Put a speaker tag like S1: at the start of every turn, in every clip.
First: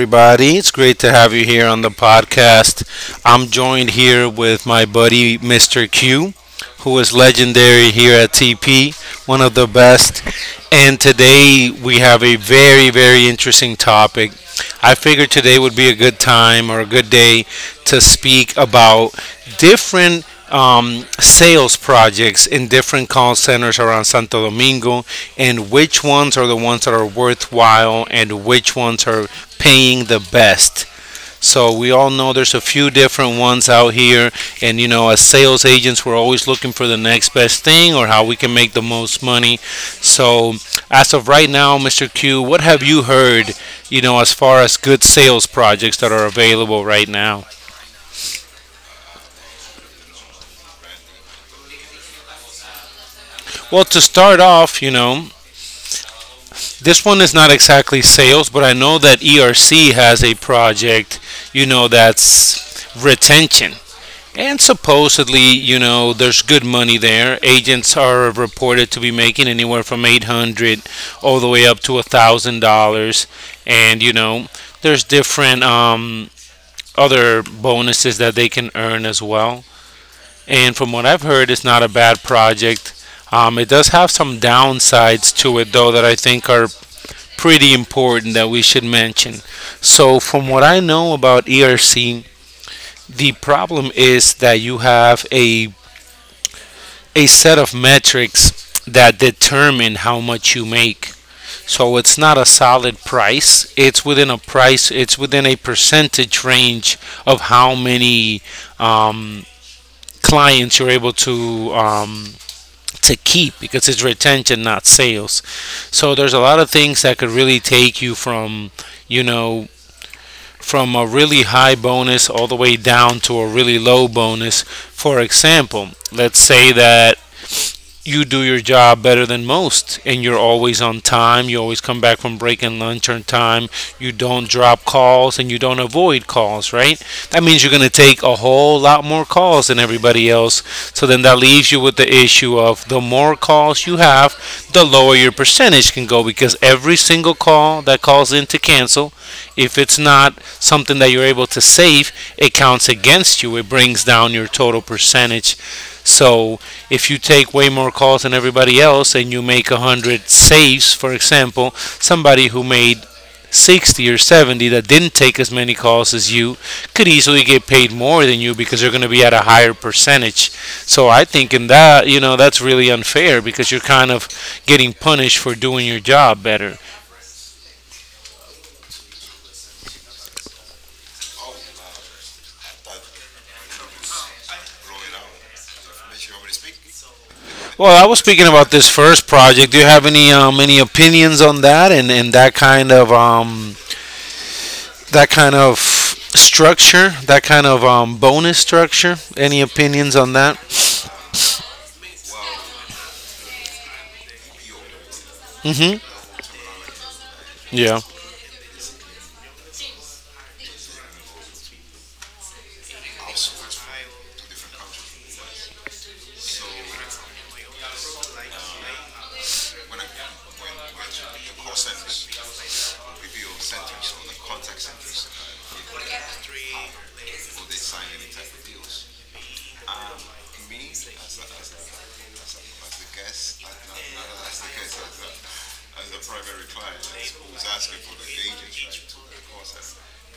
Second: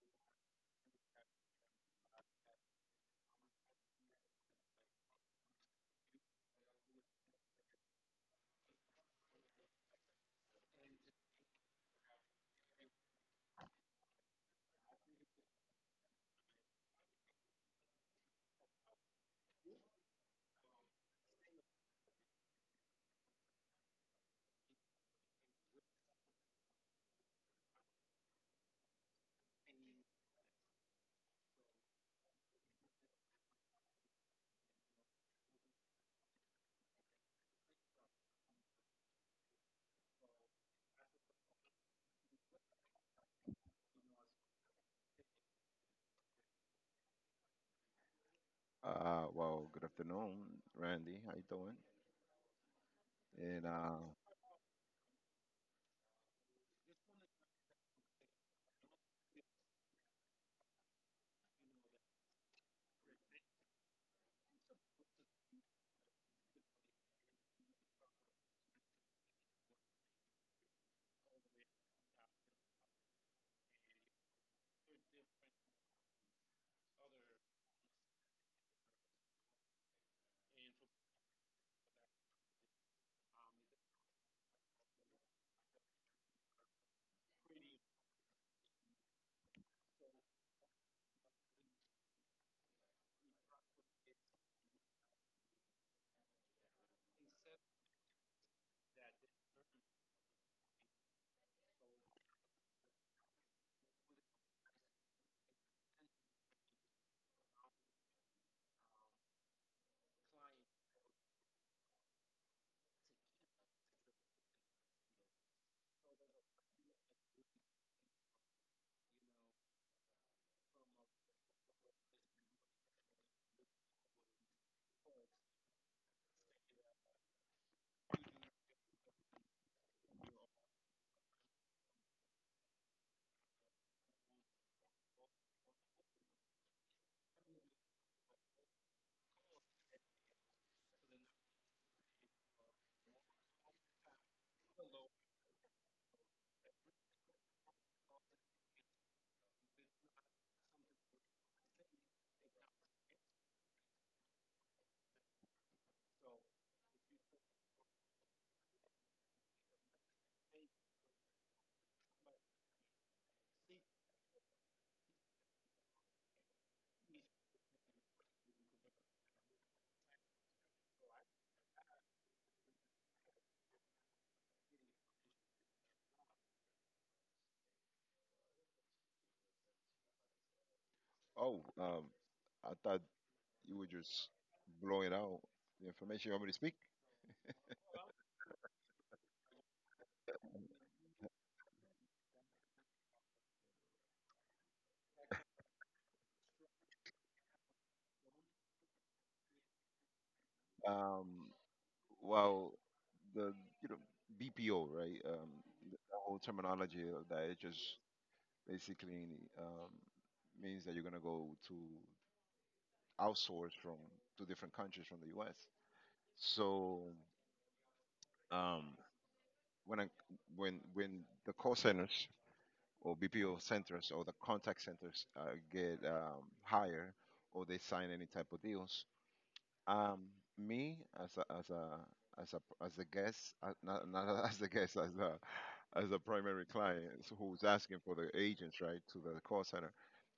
S1: everybody. It's great to have you here on the podcast. I'm joined here with my buddy, Mr. Q, who is legendary here at TP, one of the best. And today we have a very, very interesting topic. I figured today would be a good time or a good day to speak about different sales projects in different call centers around Santo Domingo, and which ones are the ones that are worthwhile and which ones are paying the best. So we all know there's a few different ones out here, and you know, as sales agents, we're always looking for the next best thing or how we can make the most money. So, as of right now, Mr. Q, what have you heard, you know, as far as good sales projects that are available right now?
S2: Well, good afternoon, Randy. How you doing? And
S1: Well, to start off, you know, this one is not exactly sales, but I know that ERC has a project, you know, that's retention. And supposedly, you know, there's good money there. Agents are reported to be making anywhere from 800 all the way up to $1,000. And, you know, there's different other bonuses that they can earn as well. And from what I've heard, it's not a bad project. It does have some downsides to it, though, that I think are pretty important that we should mention. So, from what I know about ERC, the problem is that you have a set of metrics that determine how much you make. So it's not a solid price. It's within a price. It's within a percentage range of how many um, clients you're able to keep because it's retention, not sales. So there's a lot of things that could really take you from, you know, from a really high bonus all the way down to a really low bonus. For example, let's say that you do your job better than most and you're always on time, you always come back from break and lunch on time, you don't drop calls and you don't avoid calls, right? That means you're going to take a whole lot more calls than everybody else. So then that leaves you with the issue of, the more calls you have, the lower your percentage can go, because every single call that calls in to cancel, if it's not something that you're able to save, it counts against you, it brings down your total percentage. So if you take way more calls than everybody else and you make 100 saves, for example, somebody who made 60 or 70 that didn't take as many calls as you could easily get paid more than you because they're going to be at a higher percentage. So I think in that, you know, that's really unfair because you're kind of getting punished for doing your job better.
S2: Oh, I thought you were just blowing out the information you want me to speak.
S1: Well, I was speaking about this first project. Do you have any opinions on that, and that kind of structure, that kind of bonus structure. Any opinions on that?
S2: Um, well, the you know BPO, right? The
S1: Hmm.
S2: whole terminology of that, it just
S1: Yeah.
S2: basically um, means that you're gonna go to outsource from to different countries from the U.S. So, um, when when the call centers or BPO centers or the contact centers get higher, or they sign any type of deals. Um, Me as a guest, not as a guest, as a primary client, so who's asking for the agents, right, to the call center,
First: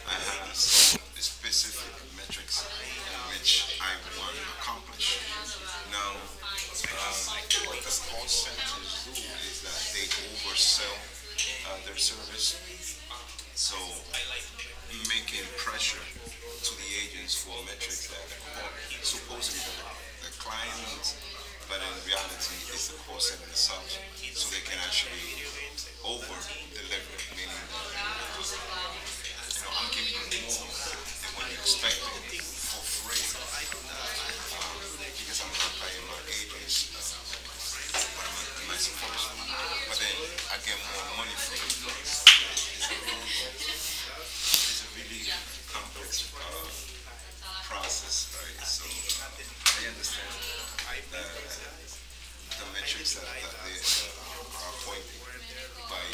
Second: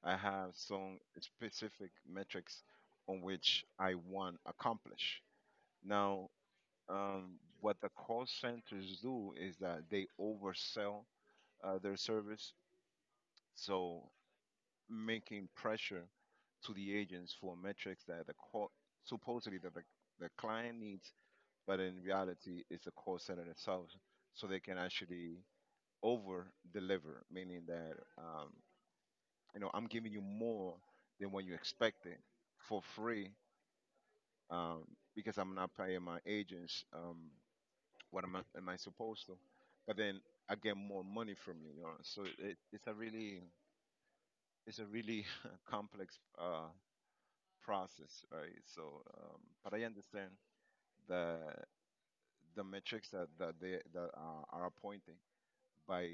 S2: I have some specific metrics on which I want accomplish. Now, what the call centers do is that they oversell their service. So, making pressure to the agents for metrics that the court, supposedly, that the client needs, but in reality, it's the call center itself, so they can actually over deliver, meaning that, um, I'm giving you more than what you expected for free, um, because I'm not paying my agents, what am I supposed to, but then I get more money from you, you know. So it's a really complex process, right? So, but I understand the the metrics that are appointed by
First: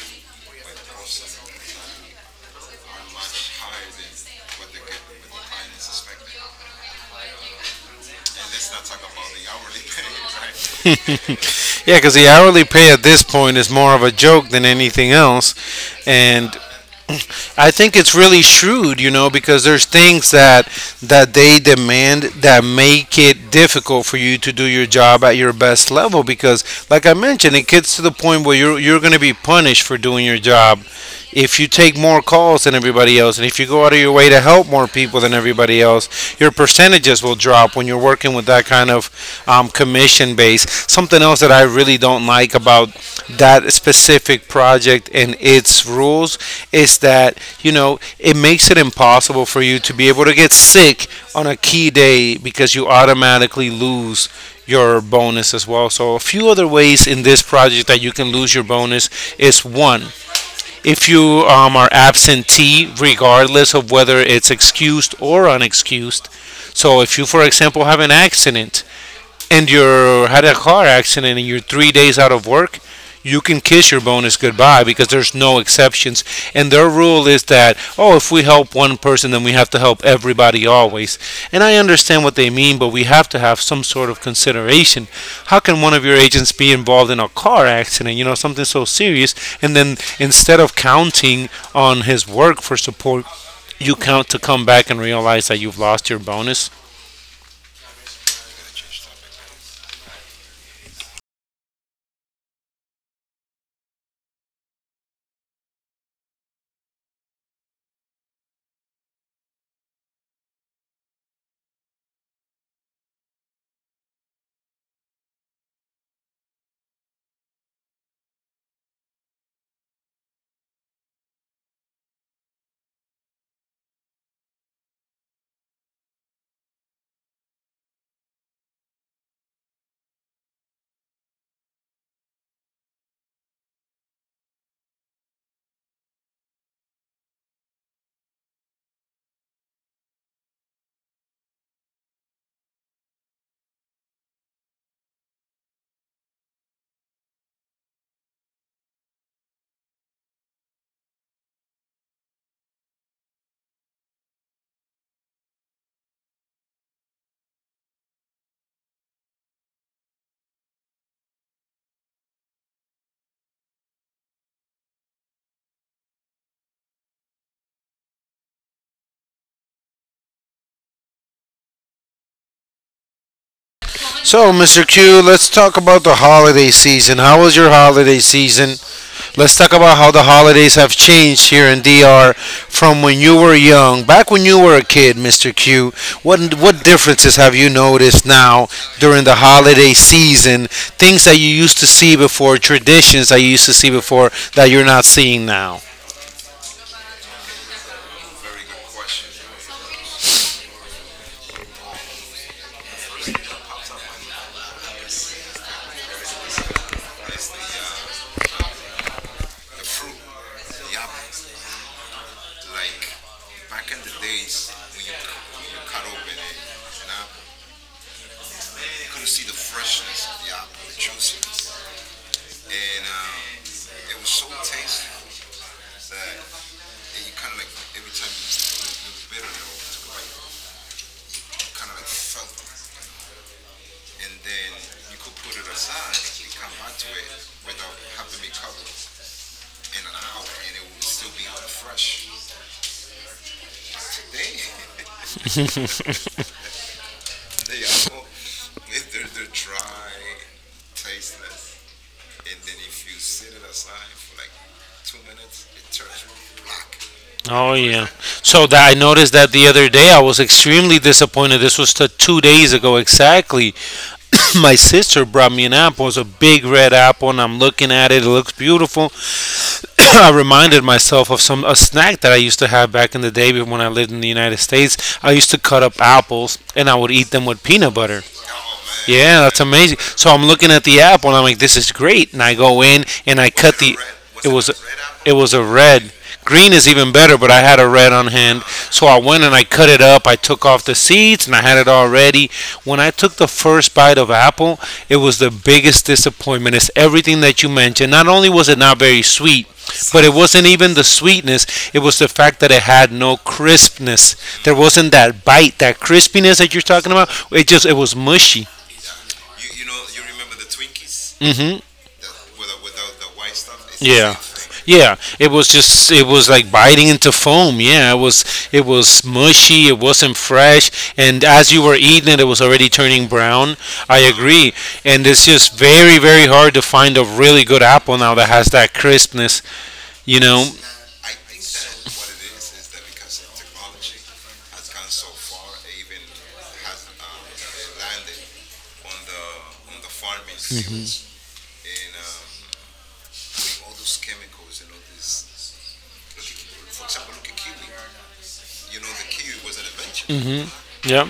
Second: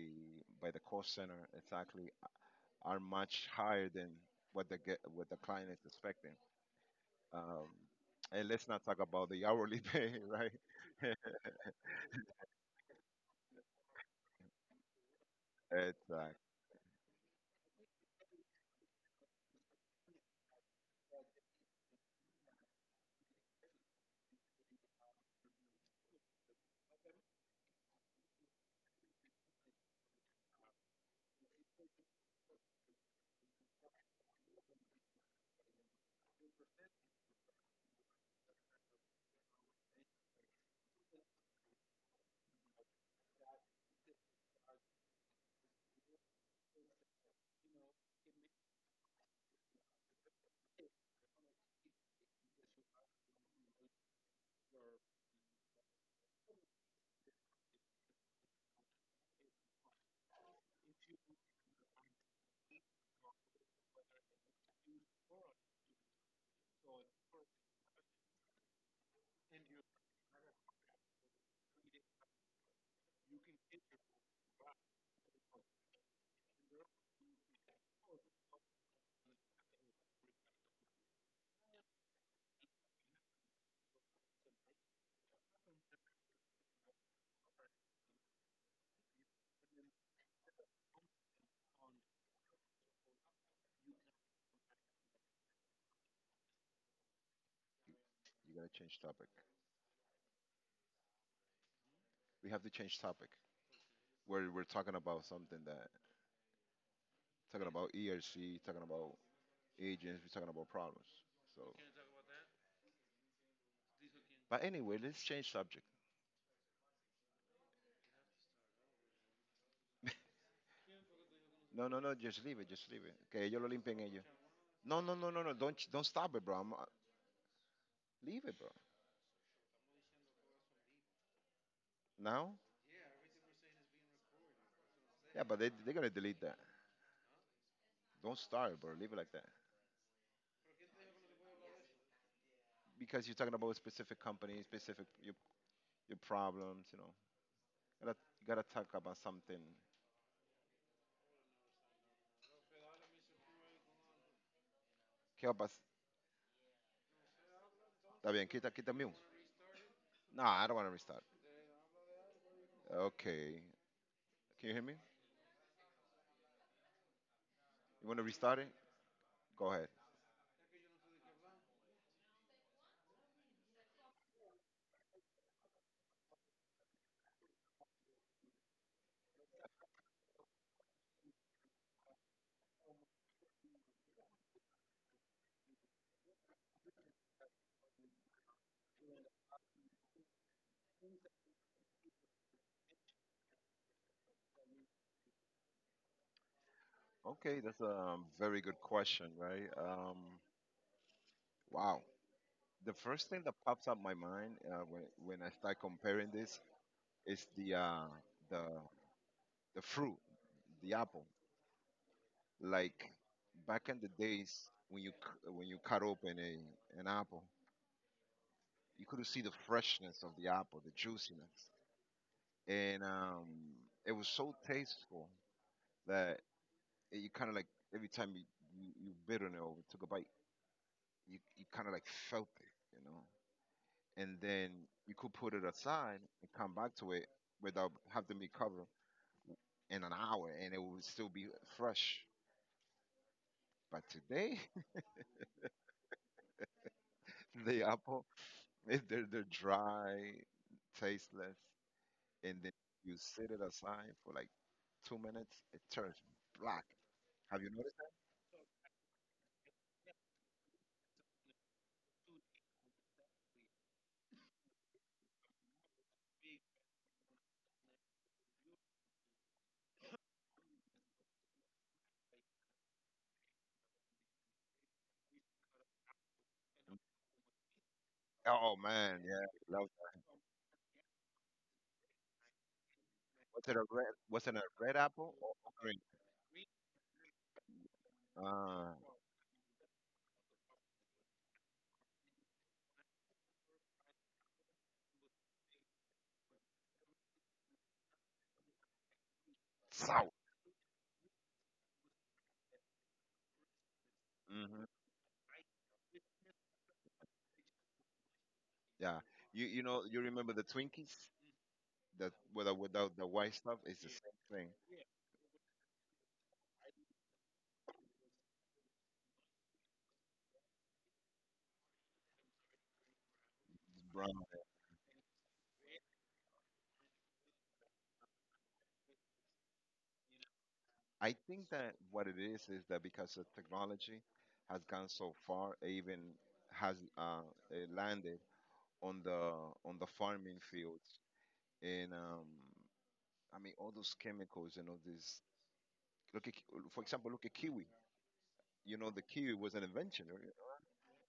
S2: by the call center exactly are much higher than what the client is expecting. Um, and let's not talk about the hourly pay, right?
S1: Yeah, because the hourly pay at this point is more of a joke than anything else,
S2: Exactly.
S1: and I think it's really shrewd, you know, because there's things that that they demand that make it difficult for you to do your job at your best level. Because, like I mentioned, it gets to the point where you're going to be punished for doing your job if you take more calls than everybody else, and if you go out of your way to help more people than everybody else sales, your percentages will drop when you're working with that kind of commission base. Something else that I really don't like about that specific project and its rules is that, you know, it makes it impossible for you to be able to get sick on a key day because you automatically lose your bonus as well. So a few other ways in this project that you can lose your bonus is, one, if you are absentee, regardless of whether it's excused or unexcused. So, if you, for example, have an accident and you had a car accident and you're 3 days out of work, you can kiss your bonus goodbye because there's no exceptions. And their rule is that, oh, if we help one person, then we have to help everybody always. And I understand what they mean, but we have to have some sort of consideration. How can one of your agents be involved in a car accident, you know, something so serious, and then instead of counting on his work for support, you count to come back and realize that you've lost your bonus?
S2: You gotta change topic. We have to change topic. We're talking about something that talking about ERC, talking about agents, we're talking about problems. So, but anyway, let's change subject. No, no, no. Just leave it. Just leave it. Que ellos lo limpian ellos. No, no, no, no, no. Don't stop it, bro. Leave it, bro. Now? Yeah, but they're gonna delete that. Don't start it, bro. Leave it like that. Because you're talking about a specific company, specific your problems. You know, you gotta talk about something. ¿Qué va a pas- Está bien. Quita quita mute. Nah, I don't wanna restart. Okay. Can you hear me? You wanna restart it? Go ahead.
S1: So, Mr. Q, let's talk about the holiday season. How was your holiday season? Let's talk about how the holidays have changed here in DR from when you were young. Back when you were a kid, Mr. Q, what differences have you noticed now during the holiday season? Things that you used to see before, traditions that you used to see before that you're not seeing now.
S2: Okay, that's a very good question, right? Wow. The first thing that pops up my mind, when I start comparing this, is the the fruit, the apple. Like back in the days when when you cut open a an apple, you could see the freshness of the apple, the juiciness, and it was so tasteful that, you kind of like, every time you bit on it or took a bite, you kind of like felt it. And then you could put it aside and come back to it without having me cover in an hour, and it would still be fresh. But today, the apple, they're dry, tasteless, and then you sit it aside for like 2 minutes, it turns black. Have you
S1: Oh
S2: noticed
S1: yeah. So that I noticed that the other day. I was extremely disappointed. This was 2 days ago exactly. My sister brought me an apple. It's a big red apple, and I'm looking at it. It looks beautiful. I reminded myself of some a snack that I used to have back in the day when I lived in the United States. I used to cut up apples and I would eat them with peanut butter.
S2: that? Oh man,
S1: Yeah,
S2: yeah.
S1: that's
S2: Love
S1: amazing.
S2: that.
S1: So I'm looking at the apple and I'm like, this is great. And I go in and I
S2: Was it
S1: cut
S2: a
S1: the.
S2: red? Was
S1: It
S2: it a
S1: was
S2: red
S1: it
S2: apple or
S1: was a
S2: green?
S1: red. Green is even better, but I had a red on hand.
S2: Uh,
S1: So I went and I cut it up. I took off the seeds and I had it all ready. When I took the first bite of apple, it was the biggest disappointment. It's everything that you mentioned. Not only was it not very sweet, but
S2: Sour.
S1: it wasn't even the sweetness, it was the fact that it had no crispness. There
S2: Hmm.
S1: wasn't that bite, that crispiness that you're talking about. It just it was mushy.
S2: Yeah. You know, you remember the Twinkies?
S1: Mm. Mhm.
S2: That without
S1: The,
S2: the
S1: without.
S2: white stuff is the same
S1: Yeah.
S2: thing.
S1: Yeah, it was just it was like biting into foam. Yeah, it was mushy. It wasn't fresh, and as you were eating it, it was already turning brown.
S2: It's
S1: I
S2: brown.
S1: agree, and it's just very, very hard to find a really good apple now that has that crispness. You know.
S2: I think that what it is that because the technology has gone so far, even has, it landed on the farming fields, and, I mean, all those chemicals and all this. Look at, for example, look at kiwi. You know, the kiwi was an invention.
S1: Yeah.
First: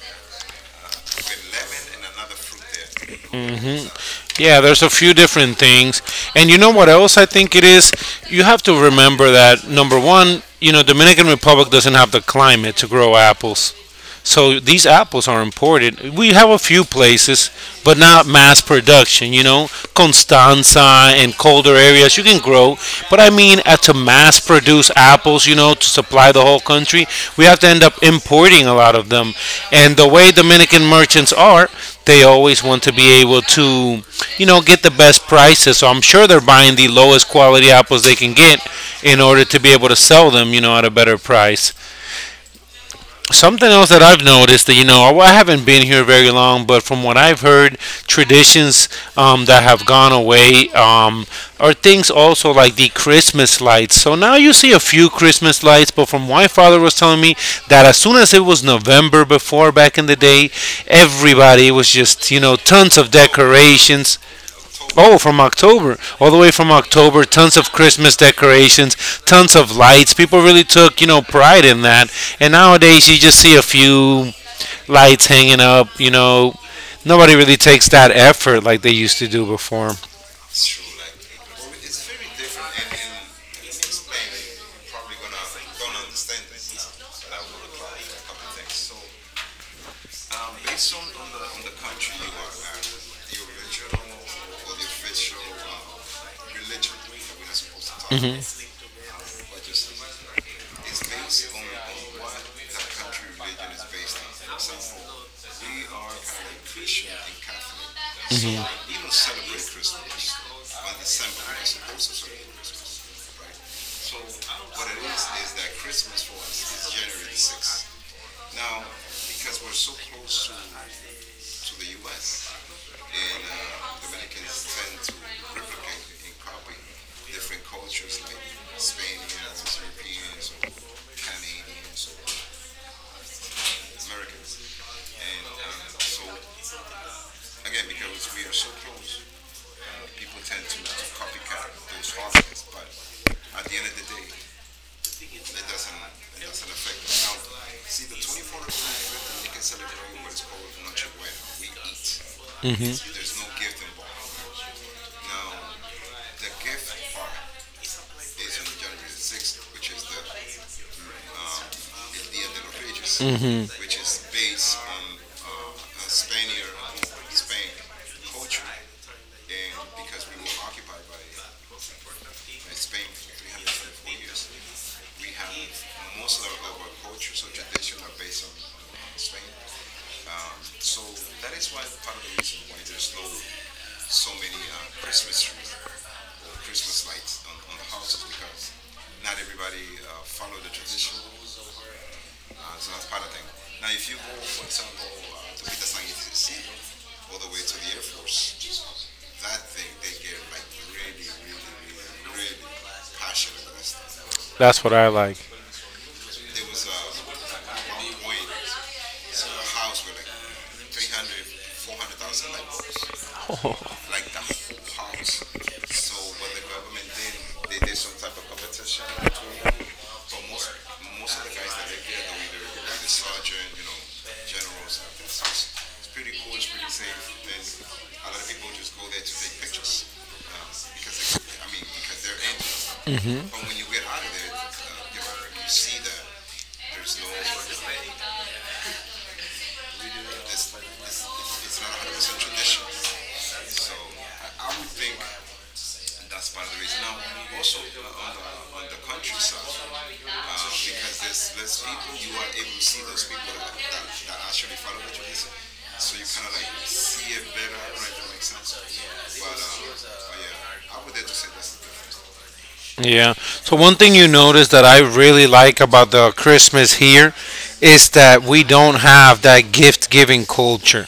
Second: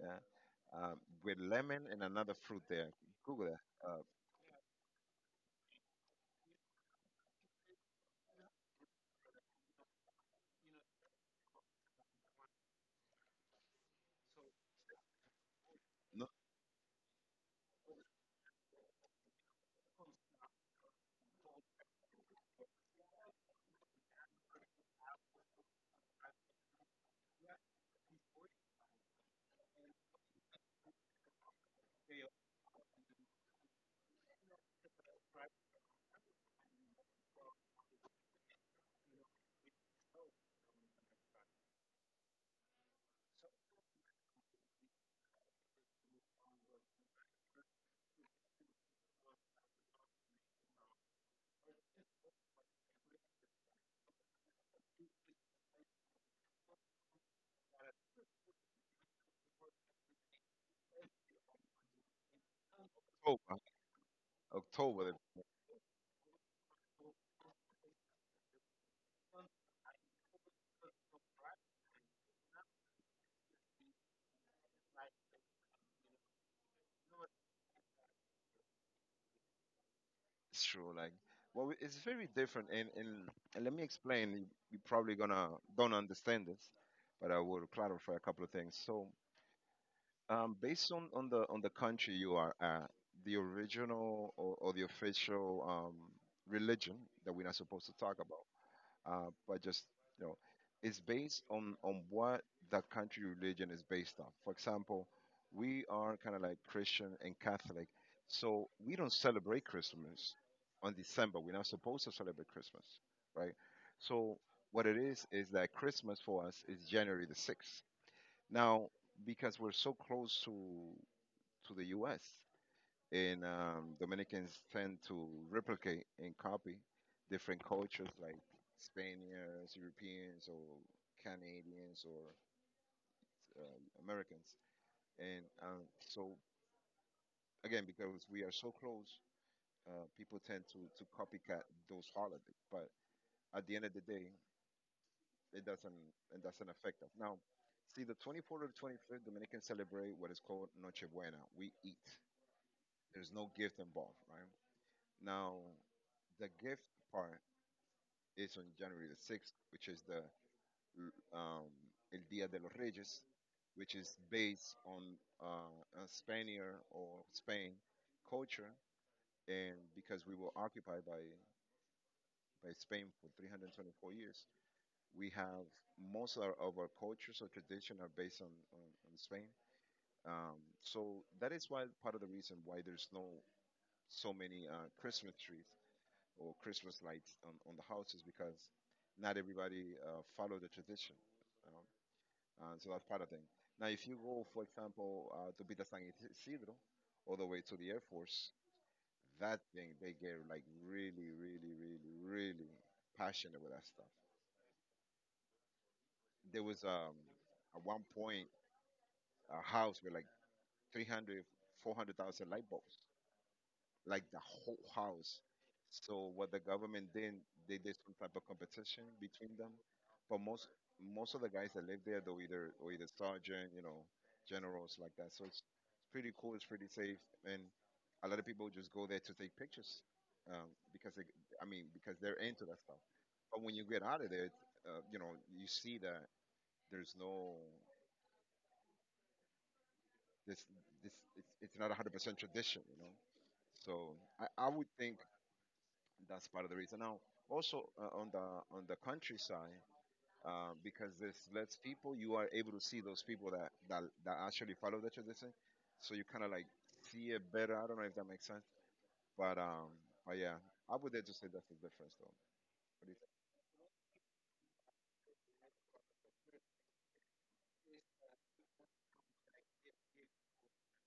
S2: Yeah, with lemon and another fruit there. Google that.
S1: Hmm.
S2: Uh,
S1: Yeah, there's a few different things. And you know what else I think it is? You have to remember that, number one, you know, Dominican Republic doesn't have the climate to grow apples. So these apples are imported.
S2: no,
S1: We have a few places, but not mass production. You know, Constanza and colder areas you can grow, but I mean, to mass produce apples, you know, to supply the whole country, we have to end up importing a lot of them. And the way Dominican merchants are, they always want to be able to, you know, get the best prices. So I'm sure they're buying the lowest quality apples they can get in order to be able to sell them, you know, at a better price. Something else that I've noticed that, you know, I haven't been here very long, but from what I've heard, traditions that have gone away are things also like the Christmas lights. So now you see a few Christmas lights, but from what my father was telling me, that as soon as it was November before back in the day, everybody was just, you know, tons of
S2: October,
S1: decorations.
S2: right? October.
S1: Oh, from October, all the way from October, tons of Christmas decorations, tons of lights. People really took, you know, pride in that. And nowadays, you just see a few lights hanging up. You know, nobody really takes that effort like they used to do before.
S2: It's true. Like, well, it's very different. And let me explain. You're probably gonna don't understand this, but I will clarify a couple of things. So, based on the country you are at, the original or the official religion that we're not supposed to talk about, but just, you know, it's based on what the country religion is based on. For example, we are kind of like Christian and Catholic, so we don't celebrate Christmas on December. We're not supposed to celebrate Christmas, right? So what it is that Christmas for us is January the 6th. Now, because we're so close to the U.S., and, Dominicans tend to replicate and copy different cultures like Spaniards, Europeans, or Canadians, or Americans. And, so, again, because we are so close, people tend to copycat those holidays. But at the end of the day, it doesn't it doesn't affect us. Now, see, the 24th or 25th, Dominicans celebrate what is called Noche Buena. We eat. There's no gift involved, right? Now, the gift part is on January the 6th, which is the l- um, El Dia de los Reyes, which is based on a Spaniard or Spain culture. And because we were occupied by Spain for 324 years, we have most of our cultures or tradition are based on Spain. So that is why, part of the reason why, there's no so many Christmas trees or Christmas lights on the houses, because not everybody follow the tradition. Um, and so that's part of the thing. Now, if you go, for example, to Villa San Isidro, all the way to the Air Force, that thing, they get like really, really, really, really passionate with that stuff.
S1: That's what I like.
S2: There was, at one point, a house with like 300, 400,000 light bulbs. Like the whole house. So what the government did, they did some type of competition between them. But most of the guys that live there, though, either sergeant, you know, generals like that. So it's pretty cool. It's pretty safe, and a lot of people just go there to take pictures, because I mean, because they're into that stuff. But when you get out of there, you know, you see that there's no this this it's not 100% tradition. So I would think that's part of the reason. Now, also, on the countryside, because this lets people, you are able to see those people that actually follow the tradition, so you kind of like see it better. I don't know if that makes sense, but, yeah, I would just say that's the difference, though. What do you
S1: Yeah. So one thing you notice that I really like about the Christmas here is that we don't have that gift-giving culture.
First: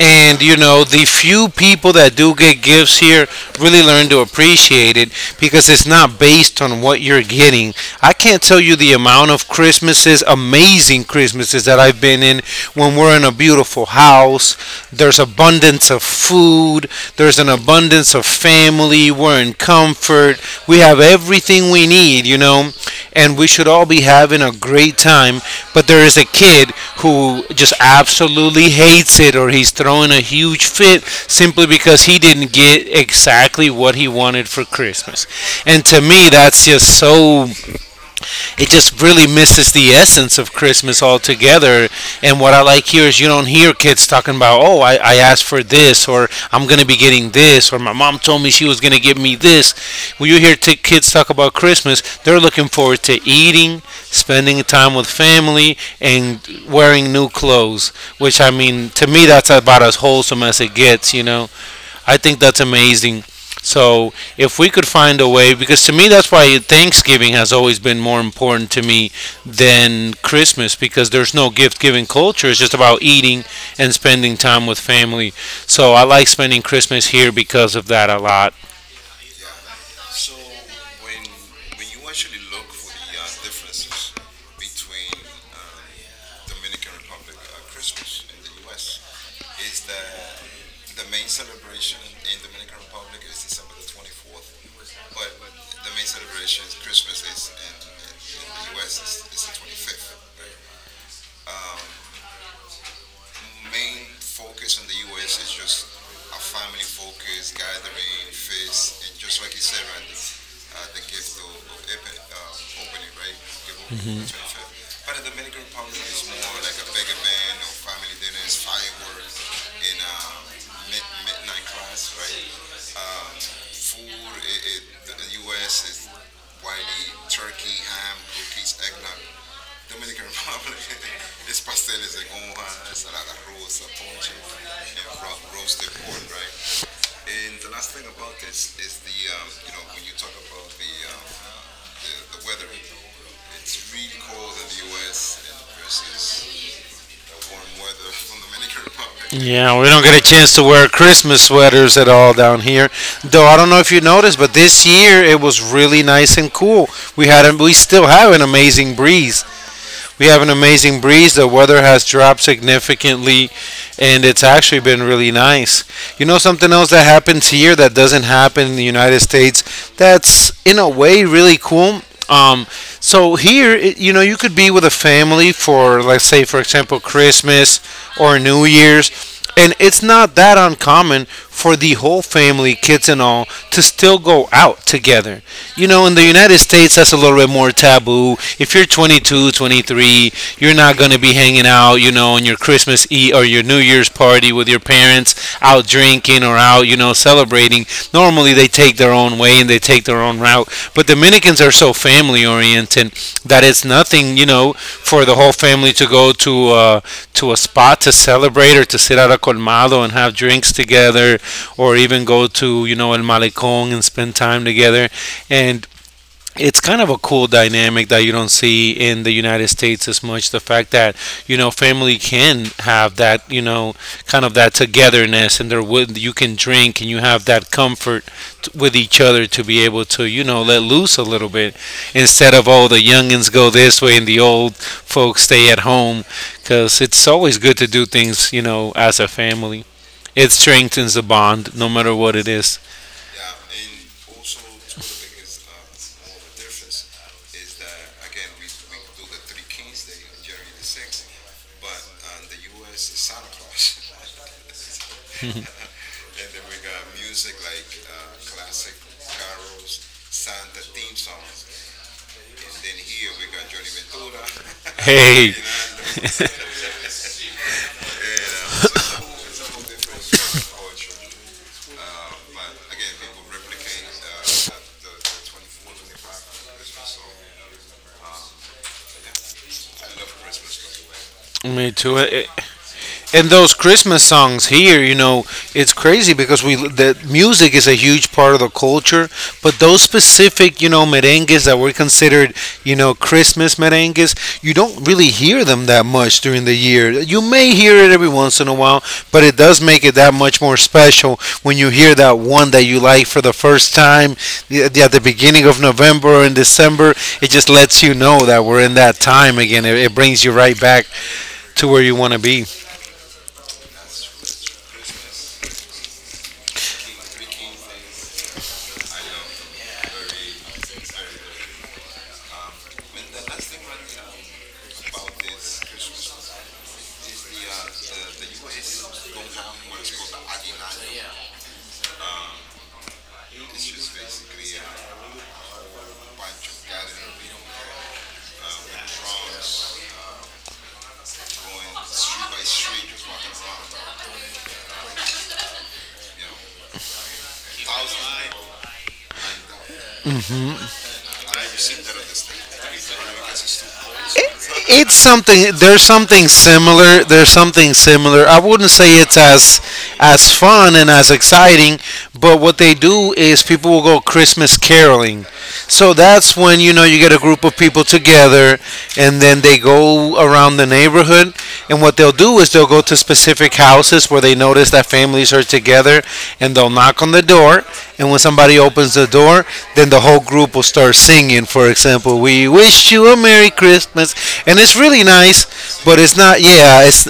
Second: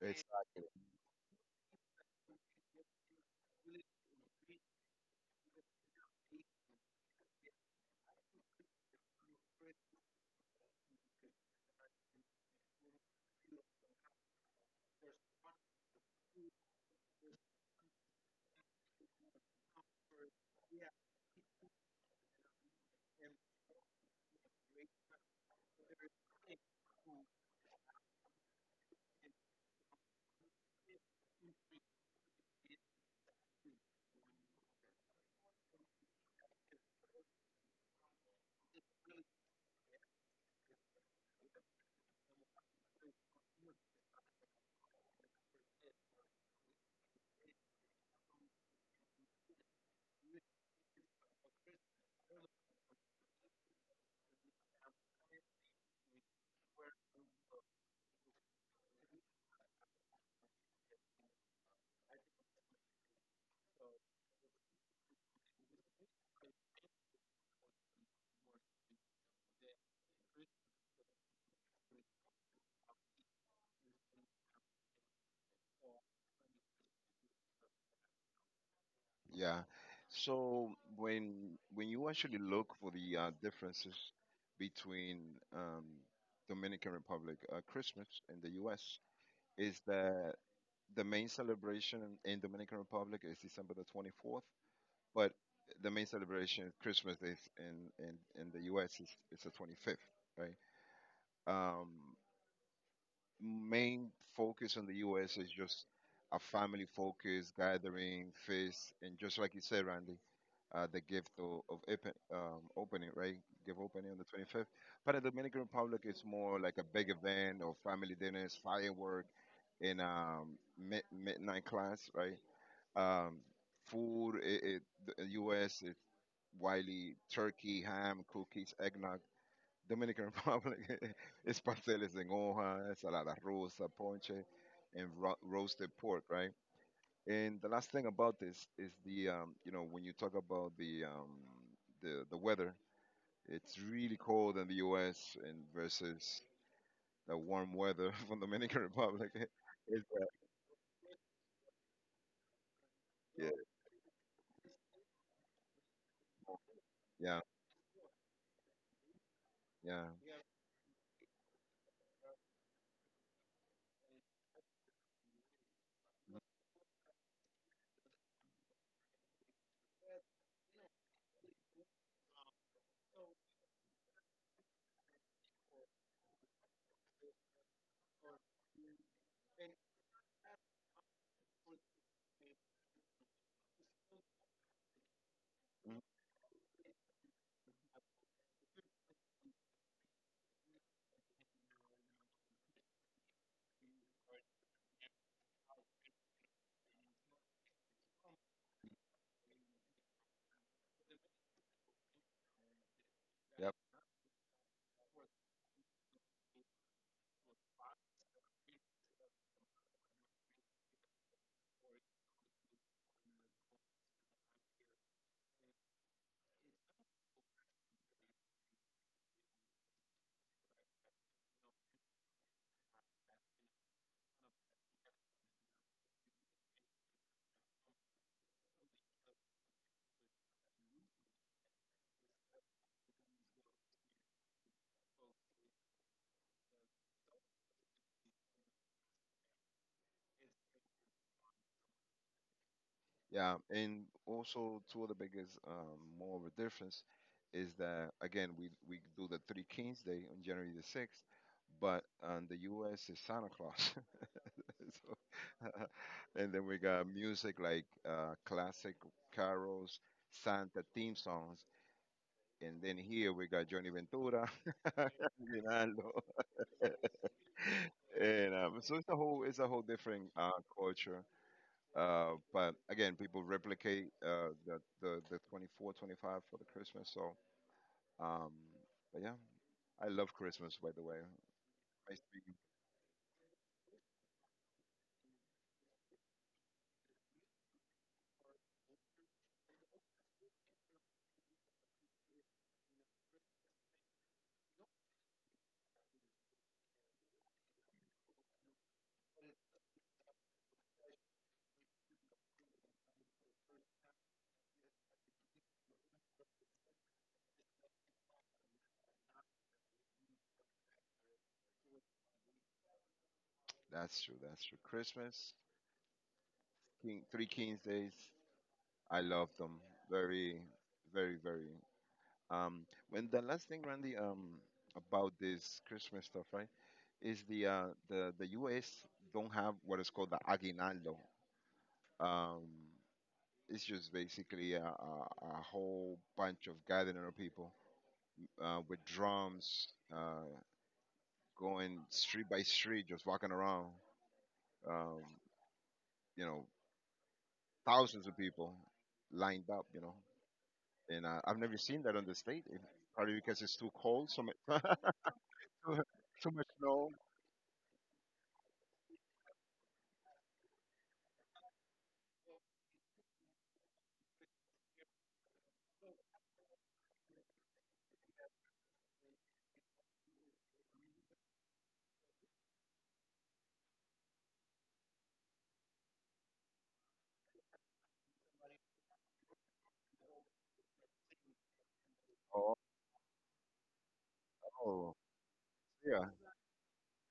S2: think?
S1: you
S2: Exactly.
S1: know, the few people that do get gifts here really learn to appreciate it because it's not based on what you're getting. I can't tell you the amount of Christmases, amazing Christmases that I've been in when we're in a beautiful house. There's abundance of food, there's an abundance of family, we're in comfort, we have everything we need, you know, and we should all be having a great time. But there is a kid who just absolutely hates it or he's throwing a huge fit simply because he didn't get exactly what he wanted for Christmas. And to me, that's just so it just really misses the essence of Christmas altogether. And what I like here is you don't hear kids talking about, oh, I asked for this, or I'm going to be getting this, or my mom told me she was going to give me this. When you hear kids talk about Christmas, they're looking forward to eating, spending time with family, and wearing new clothes, which I mean, to me, that's about as wholesome as it gets, you know? I think that's amazing. So if we could find a way, because to me that's why Thanksgiving has always been more important to me than Christmas, because there's no gift giving culture. It's just about eating and spending time with family. So I like spending Christmas here because of that a lot.
S2: Yeah. So when you actually look for the, differences between, um, Dominican Republic Christmas and the U.S., is that the main celebration in Dominican Republic is December the 24th, but the main celebration Christmas is in the U.S. is it's the 25th, right? Um, Main focus in the U.S. is just a family focus, gathering, feast, and just like you said, Randy, the gift of opening, right? Give opening on the 25th. But in the Dominican Republic, it's more like a big event or family dinners, firework, and, midnight class, right? Um, Food, the U.S. is Wiley, turkey, ham, cookies, eggnog. Dominican Republic is pasteles en hoja, ensalada rusa, ponche, and roasted pork, right? And the last thing about this is when you talk about the weather, it's really cold in the U.S. and versus the warm weather from Dominican Republic.
S1: Yeah, we don't
S2: It's,
S1: get a
S2: uh,
S1: chance to wear Christmas sweaters at all down here. Though
S2: yeah,
S1: I don't know if you noticed, but this year it was really nice and cool.
S2: yeah,
S1: We still have an amazing breeze.
S2: yeah.
S1: We have an amazing breeze. The weather has dropped significantly, and it's actually been really nice. You know something else that happens here that doesn't happen in the United States. That's in a way really cool. Um, so here, you know, you could be with a family for, let's say, for example, Christmas or New Year's, and it's not that uncommon for the whole family, kids and all, to still go out together, you know, in the United States, that's a little bit more taboo. If you're 22, 23, you're not going to be hanging out, you know, on your Christmas Eve or your New Year's party with your parents out drinking or out, you know, celebrating. Normally, they take their own way and they take their own route. But Dominicans are so family oriented that
S2: Mhm.
S1: it's nothing, you know, for the whole family to go to a spot to celebrate or to sit at a colmado and have drinks together, or even go to, you know, El Malecon and spend time together. And it's kind of a cool dynamic that you don't see in the United States as much. The fact that, you know, family can have that, you know, kind of that togetherness, and there would you can drink and you have that comfort with each other to be able to, you know, let loose a little bit instead of all the youngins go this way and the old folks stay at home, because it's always good to do things, you know, as a family. It strengthens the bond no matter what it is.
S2: Yeah, and also, two of the biggest, more of a difference is that, again, we do the Three Kings Day on January the 6th, but on the U.S. is Santa Claus, so, and then we got music like, classic carols, Santa theme songs, and then here we got Johnny Ventura,
S1: Hey.
S2: Rinaldo, and, so it's a whole different culture. But again, people replicate, the 24, 25 for the Christmas. So, um, but yeah, I love Christmas. By the way,
S1: Me
S2: I
S1: too. I-
S2: speak-
S1: and those Christmas songs here, you know, it's crazy because we the music is a huge part of the culture, but those specific, you know, merengues that were considered, you know, Christmas merengues, you don't really hear them that much during the year. You may hear it every once in a while, but it does make it that much more special when you hear that one that you like for the first time at the beginning of November or in December. It just lets you know that we're in that time again. It brings you right back to where you want to be.
S2: that's true. That's true. Christmas, King, three Kings days. I love them very, very, very. When The last thing, Randy, about this Christmas stuff, right, is the U.S. don't have what is called the aguinaldo. Um, It's just basically a whole bunch of gathering of people, with drums, going street by street, just walking around. Um, you know, Thousands of people lined up. You know, and, I've never seen that on the state. Probably because it's too cold. So much,
S1: It's something There's something
S2: so much snow.
S1: similar. I wouldn't say it's as fun and as exciting, but what they do is people will go Christmas caroling. So that's when, you know, you get a group of people together, and then they go around the neighborhood. And what they'll do is they'll go to specific houses where they notice that families are together, and they'll knock on the door. And when somebody opens the door, then the whole group will start singing. For example, "We wish you a Merry Christmas," and it's
S2: Oh,
S1: really nice, but
S2: yeah,
S1: it's not. Yeah, it's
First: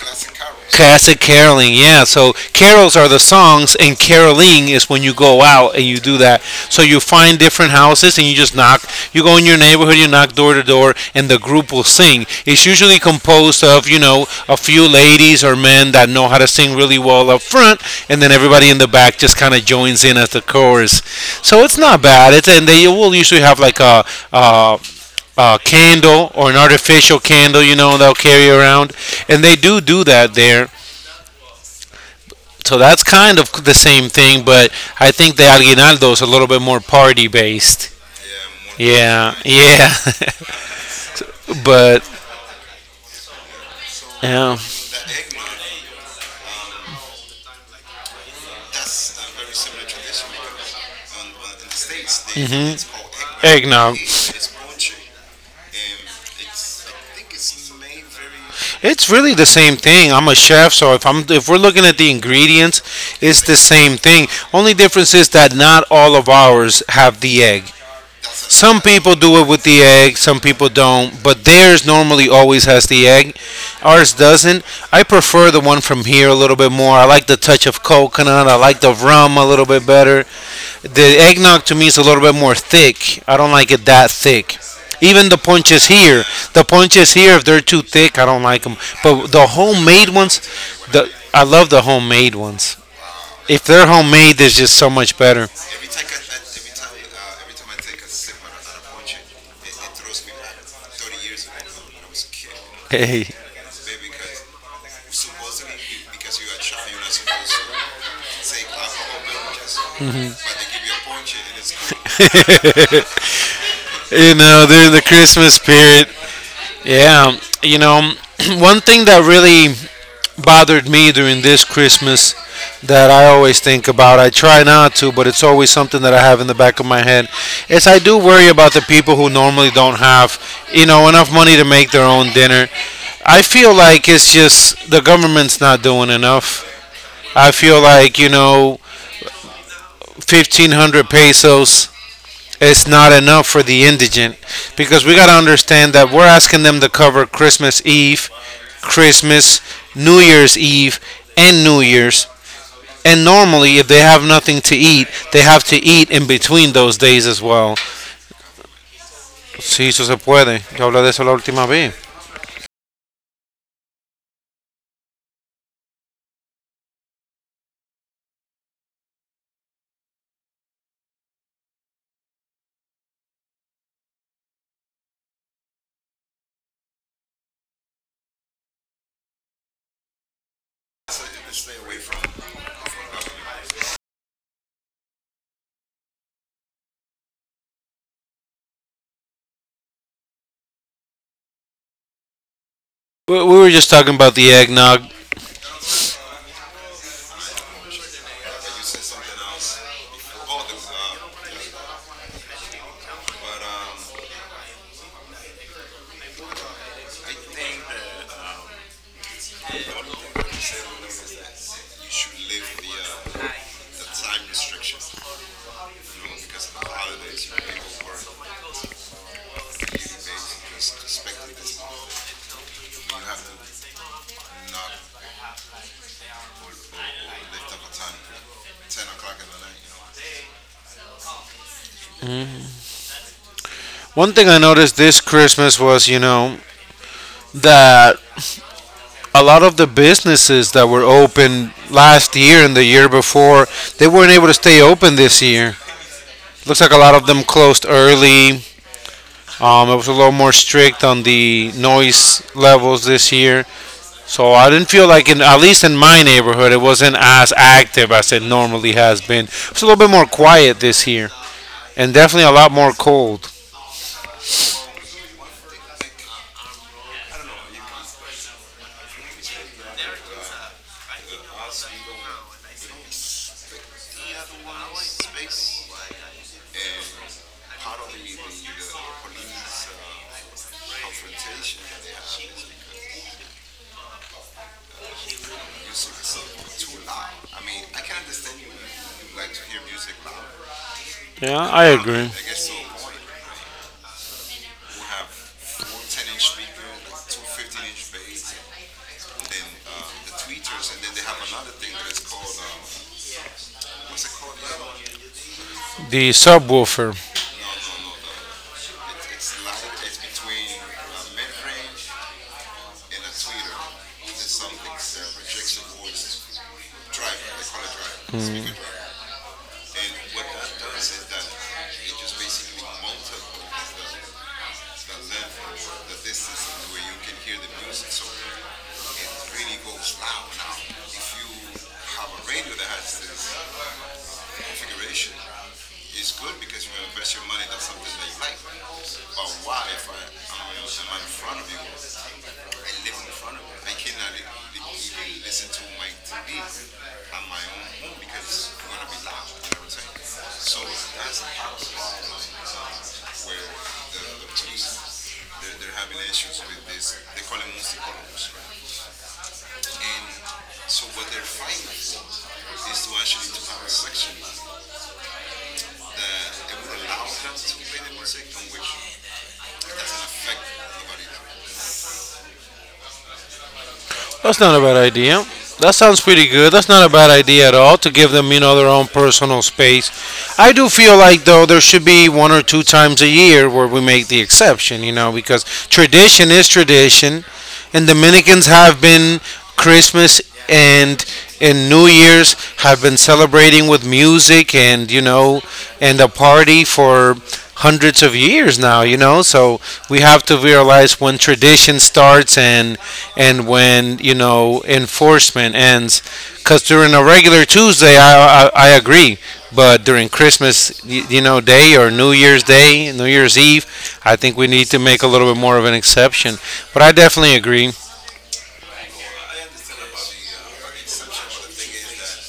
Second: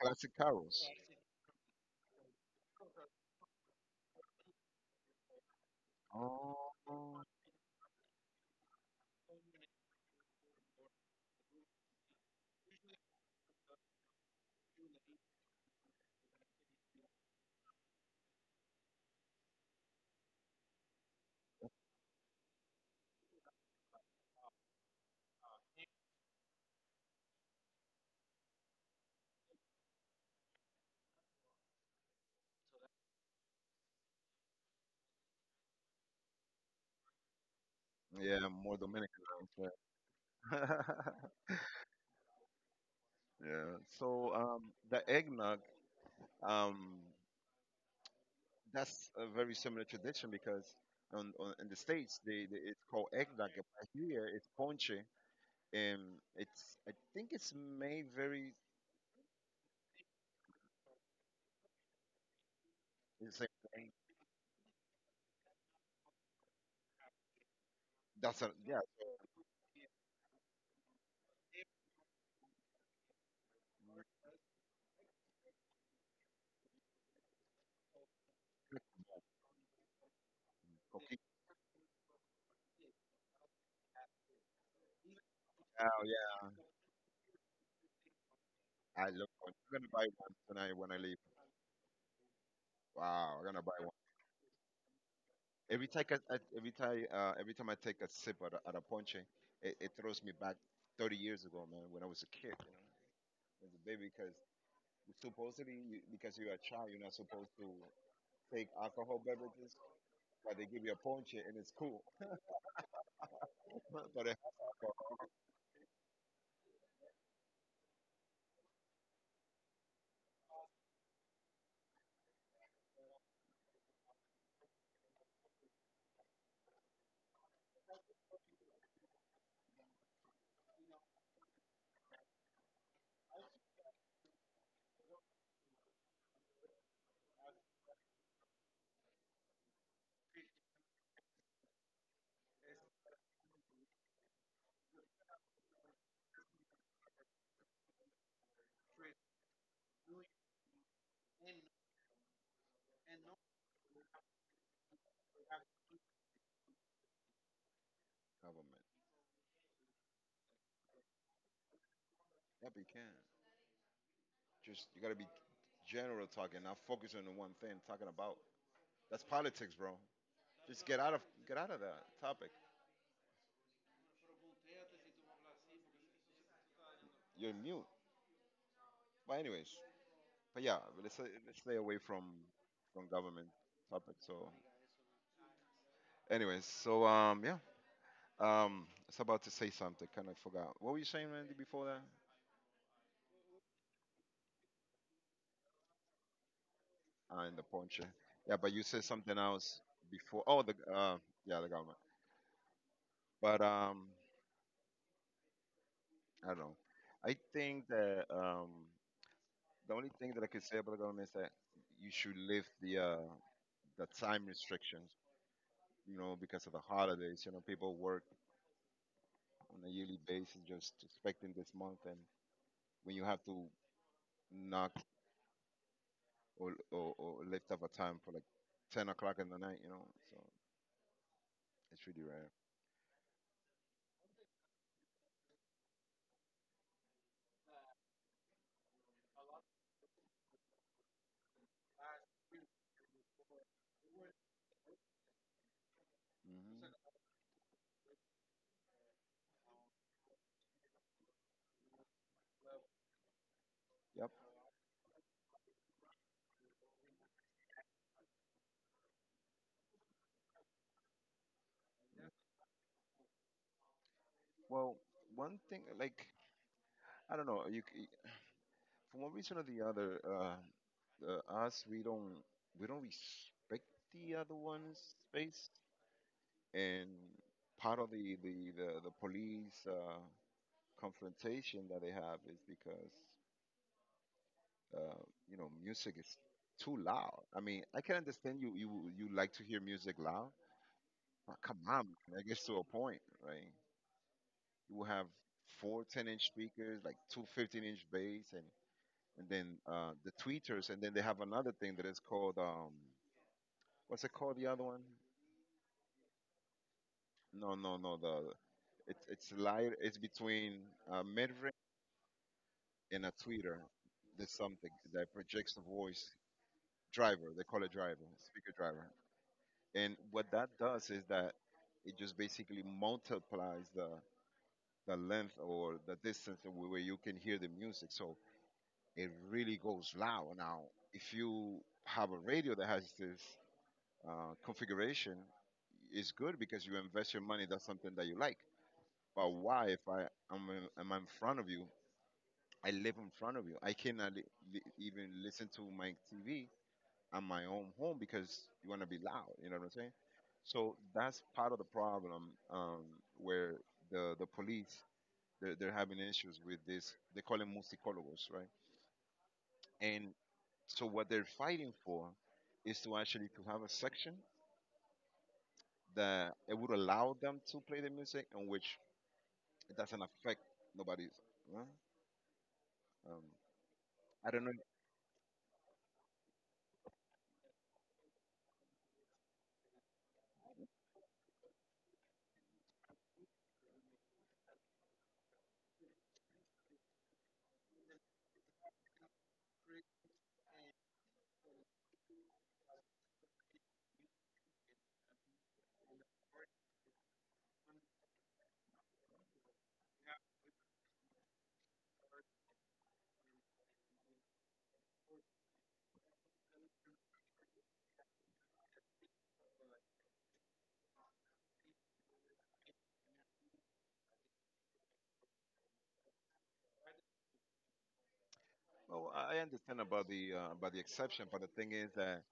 S2: classic carols.
S1: classic caroling, yeah. So carols are the songs, and caroling is when you go out and you do that. So you
S2: Oh,
S1: find different houses and you just knock. You go in your neighborhood, you knock door to door, and the group will sing. It's usually composed of, you know, a few ladies or men that know how to sing really well up front, and then everybody in the back just kind of joins in as the chorus. So it's not bad. It's and they will usually have like a candle or an artificial candle, you know, they'll carry around. And they do do that there. So that's kind of the same thing, but I think the aguinaldo is a little bit more party based.
S2: yeah, more Dominican.
S1: Yeah,
S2: Ones,
S1: yeah,
S2: Yeah.
S1: but, yeah.
S2: The eggnog. Um, that's a very similar tradition because on in the states they
S1: Mhm.
S2: it's called eggnog. But
S1: Eggnog.
S2: here it's ponche, and it's I think it's made very
S1: It's really the same thing. I'm a chef, so if we're looking at the ingredients,
S2: the
S1: it's
S2: same
S1: the
S2: thing.
S1: same thing. Only difference is that not all of ours have the egg.
S2: That's a
S1: Some
S2: yeah,
S1: people do it with the egg, some people don't, but theirs normally always has the egg. Ours doesn't. I prefer the one from here a little bit more. I like the touch of coconut. I like the rum a little bit better. The
S2: cookie.
S1: eggnog to me is a little bit more thick. I don't like it that thick. Even the punches
S2: Oh
S1: here,
S2: yeah,
S1: if they're too thick, I don't like them.
S2: I
S1: But
S2: love
S1: the
S2: ponche. I'm gonna buy
S1: homemade
S2: one
S1: ones,
S2: tonight when I
S1: the
S2: leave.
S1: I love the homemade ones.
S2: Wow, I'm gonna
S1: If
S2: buy
S1: they're
S2: one.
S1: homemade, they're just so much better.
S2: Every time I take a sip at a ponche, it throws me back 30 years ago, man, when I was a kid, you
S1: Hey,
S2: know, as a baby, because supposedly because you're a child, you're not supposed to take alcohol beverages. Like they give you a ponche and it's cool, but
S1: you
S2: it
S1: know,
S2: has to
S1: during
S2: go
S1: the Christmas spirit. Yeah, you know, one thing that really bothered me during this Christmas that I always think about. I try not to, but it's always something that I have in the back of my head. Is I do worry about the people who normally don't have, you know, enough money to make their own dinner. I feel like it's just the government's not doing enough. I feel like, you know, 1500 pesos is not enough for the indigent, because we got to understand that we're asking them to cover Christmas Eve, Christmas, New Year's Eve, and New Year's. And normally, if they have nothing to eat, they have to eat in between those days as well.
S2: government.
S1: Sí, eso se puede. Yo hablé de eso la última vez.
S2: That'd be can. Just you gotta be general talking, not focus on the one thing. Talking about that's politics, bro. Just get out of Get out of that topic. You're mute. But anyways, but let's stay away from government topic. So anyways, I was about to say something, kind of forgot. What were you saying, Randy, before that?
S1: We were just talking about the eggnog.
S2: Ah, in the ponche. Yeah, but you said something else before. The government. But I don't know. I think that the only thing that I could say about the government is that you should lift the time restrictions, you know, because of the holidays. You know, people work on a yearly basis, just expecting this month, and when you have to knock or lift up a time for like 10 o'clock in the night, you know, so it's really rare.
S1: One thing I noticed this Christmas was, you know, that a lot of the businesses that were open last year and the year before, they weren't able to stay open this year. Looks like a
S2: Hmm.
S1: lot of them closed early. It was a little more strict on the noise levels this year.
S2: Yep.
S1: So I didn't feel like, in, at least in my neighborhood, it wasn't as active as it normally has been. It's a little bit more quiet this year, and definitely a lot more cold.
S2: Well, one thing like I don't know. For one reason or the other. Us, we don't respect the other one's space, and part of the police confrontation that they have is because you know, music is too loud. I mean, I can understand you like to hear music loud, but
S1: Yeah,
S2: come
S1: I
S2: on, man,
S1: agree.
S2: that gets to a point. Right, you will have four 10-inch speakers, like two 15-inch bass, and and then the tweeters, and then they have another thing that is called what's it called, the other one?
S1: The subwoofer.
S2: No, no, no. The It's light. It's between a mid-range and a tweeter. There's something that projects the voice. Driver. They call it driver, speaker driver. And what that does is that it just basically multiplies the length or the distance of where you can hear the music. So it really goes loud. Now, if you have a radio that has this configuration, it's good because you invest your money. That's something that you like. But why, if am in front of you, I live in front of you. I cannot li- li- Even listen to my TV on my own home because you want to be loud. You know what I'm saying? So that's part of the problem, where the police, they're having issues with this. They call them musicologos, right? And so what they're fighting for is to actually to have a section that it would allow them to play the music in which it doesn't affect nobody's. Huh? Um, I
S1: That's
S2: don't know.
S1: not a bad idea. That sounds pretty good. That's not a bad idea at all to give them, you know, their own personal space. I do feel like though there should be one or two times a year where we make the exception, you know, because tradition is tradition, and Dominicans have been Christmas and and New Year's have been celebrating with music and, you know, and a party for hundreds of years now, you know, so we have to realize when tradition starts and when, you know, enforcement ends, because during a regular Tuesday, I agree, but during Christmas, you know, day or New Year's Day, New Year's Eve, I think we need to make a little bit more of an exception. But I definitely agree.
S2: Well, I understand about the exception, but the thing is that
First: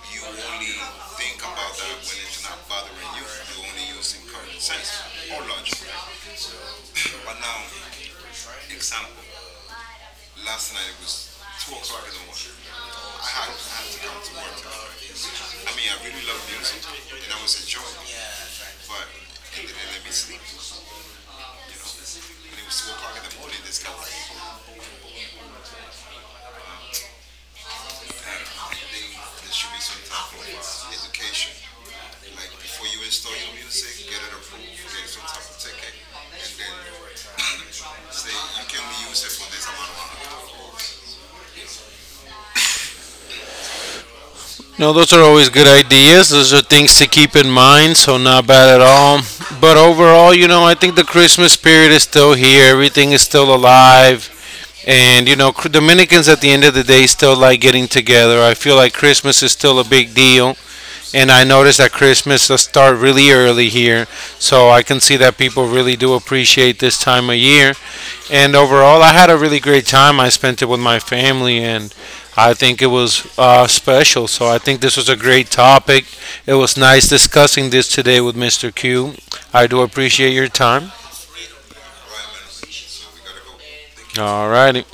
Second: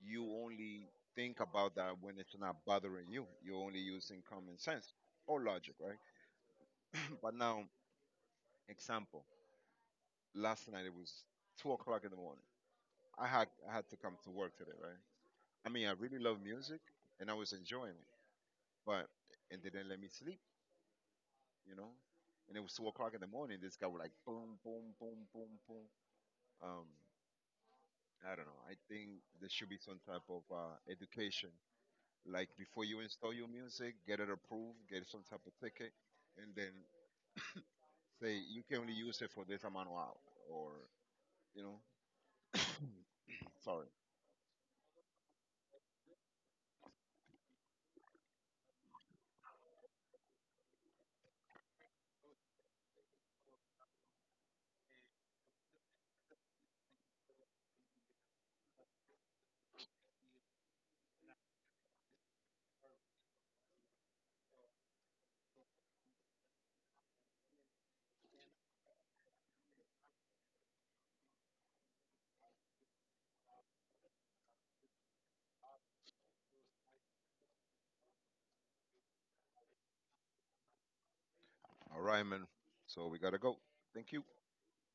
S2: you only think about that when it's not bothering you. You're only using common sense or logic, right? But now, example: last night it was 2 o'clock in the morning. I had to come to work today, right? I mean, I really love music and I was enjoying it, but it didn't let me sleep, you know. And it was 2 o'clock in the morning. This guy was like boom, boom, boom, boom, boom. Um, I don't know. I think there should be some type of education, like before you install your music, get it approved, get some type of ticket, and then say you can only use it for this amount of hours, or you know, sorry.
S1: No, those are always good ideas. Those are things to keep in mind, so not bad at all. But overall, you know, I think the Christmas spirit is still here. Everything is still alive. And, you know, Dominicans at the end of the day still like getting together. I feel like Christmas is still a big deal. And I noticed that Christmas does start really early here, so I can see that people really do appreciate this time of year. And overall, I had a really great time. I spent it with my family, and I think it was special. So I think this was a great topic. It was nice discussing this today with Mr. Q. I do appreciate your time.
S2: All right, man. So we gotta go. Thank you.
S1: All righty.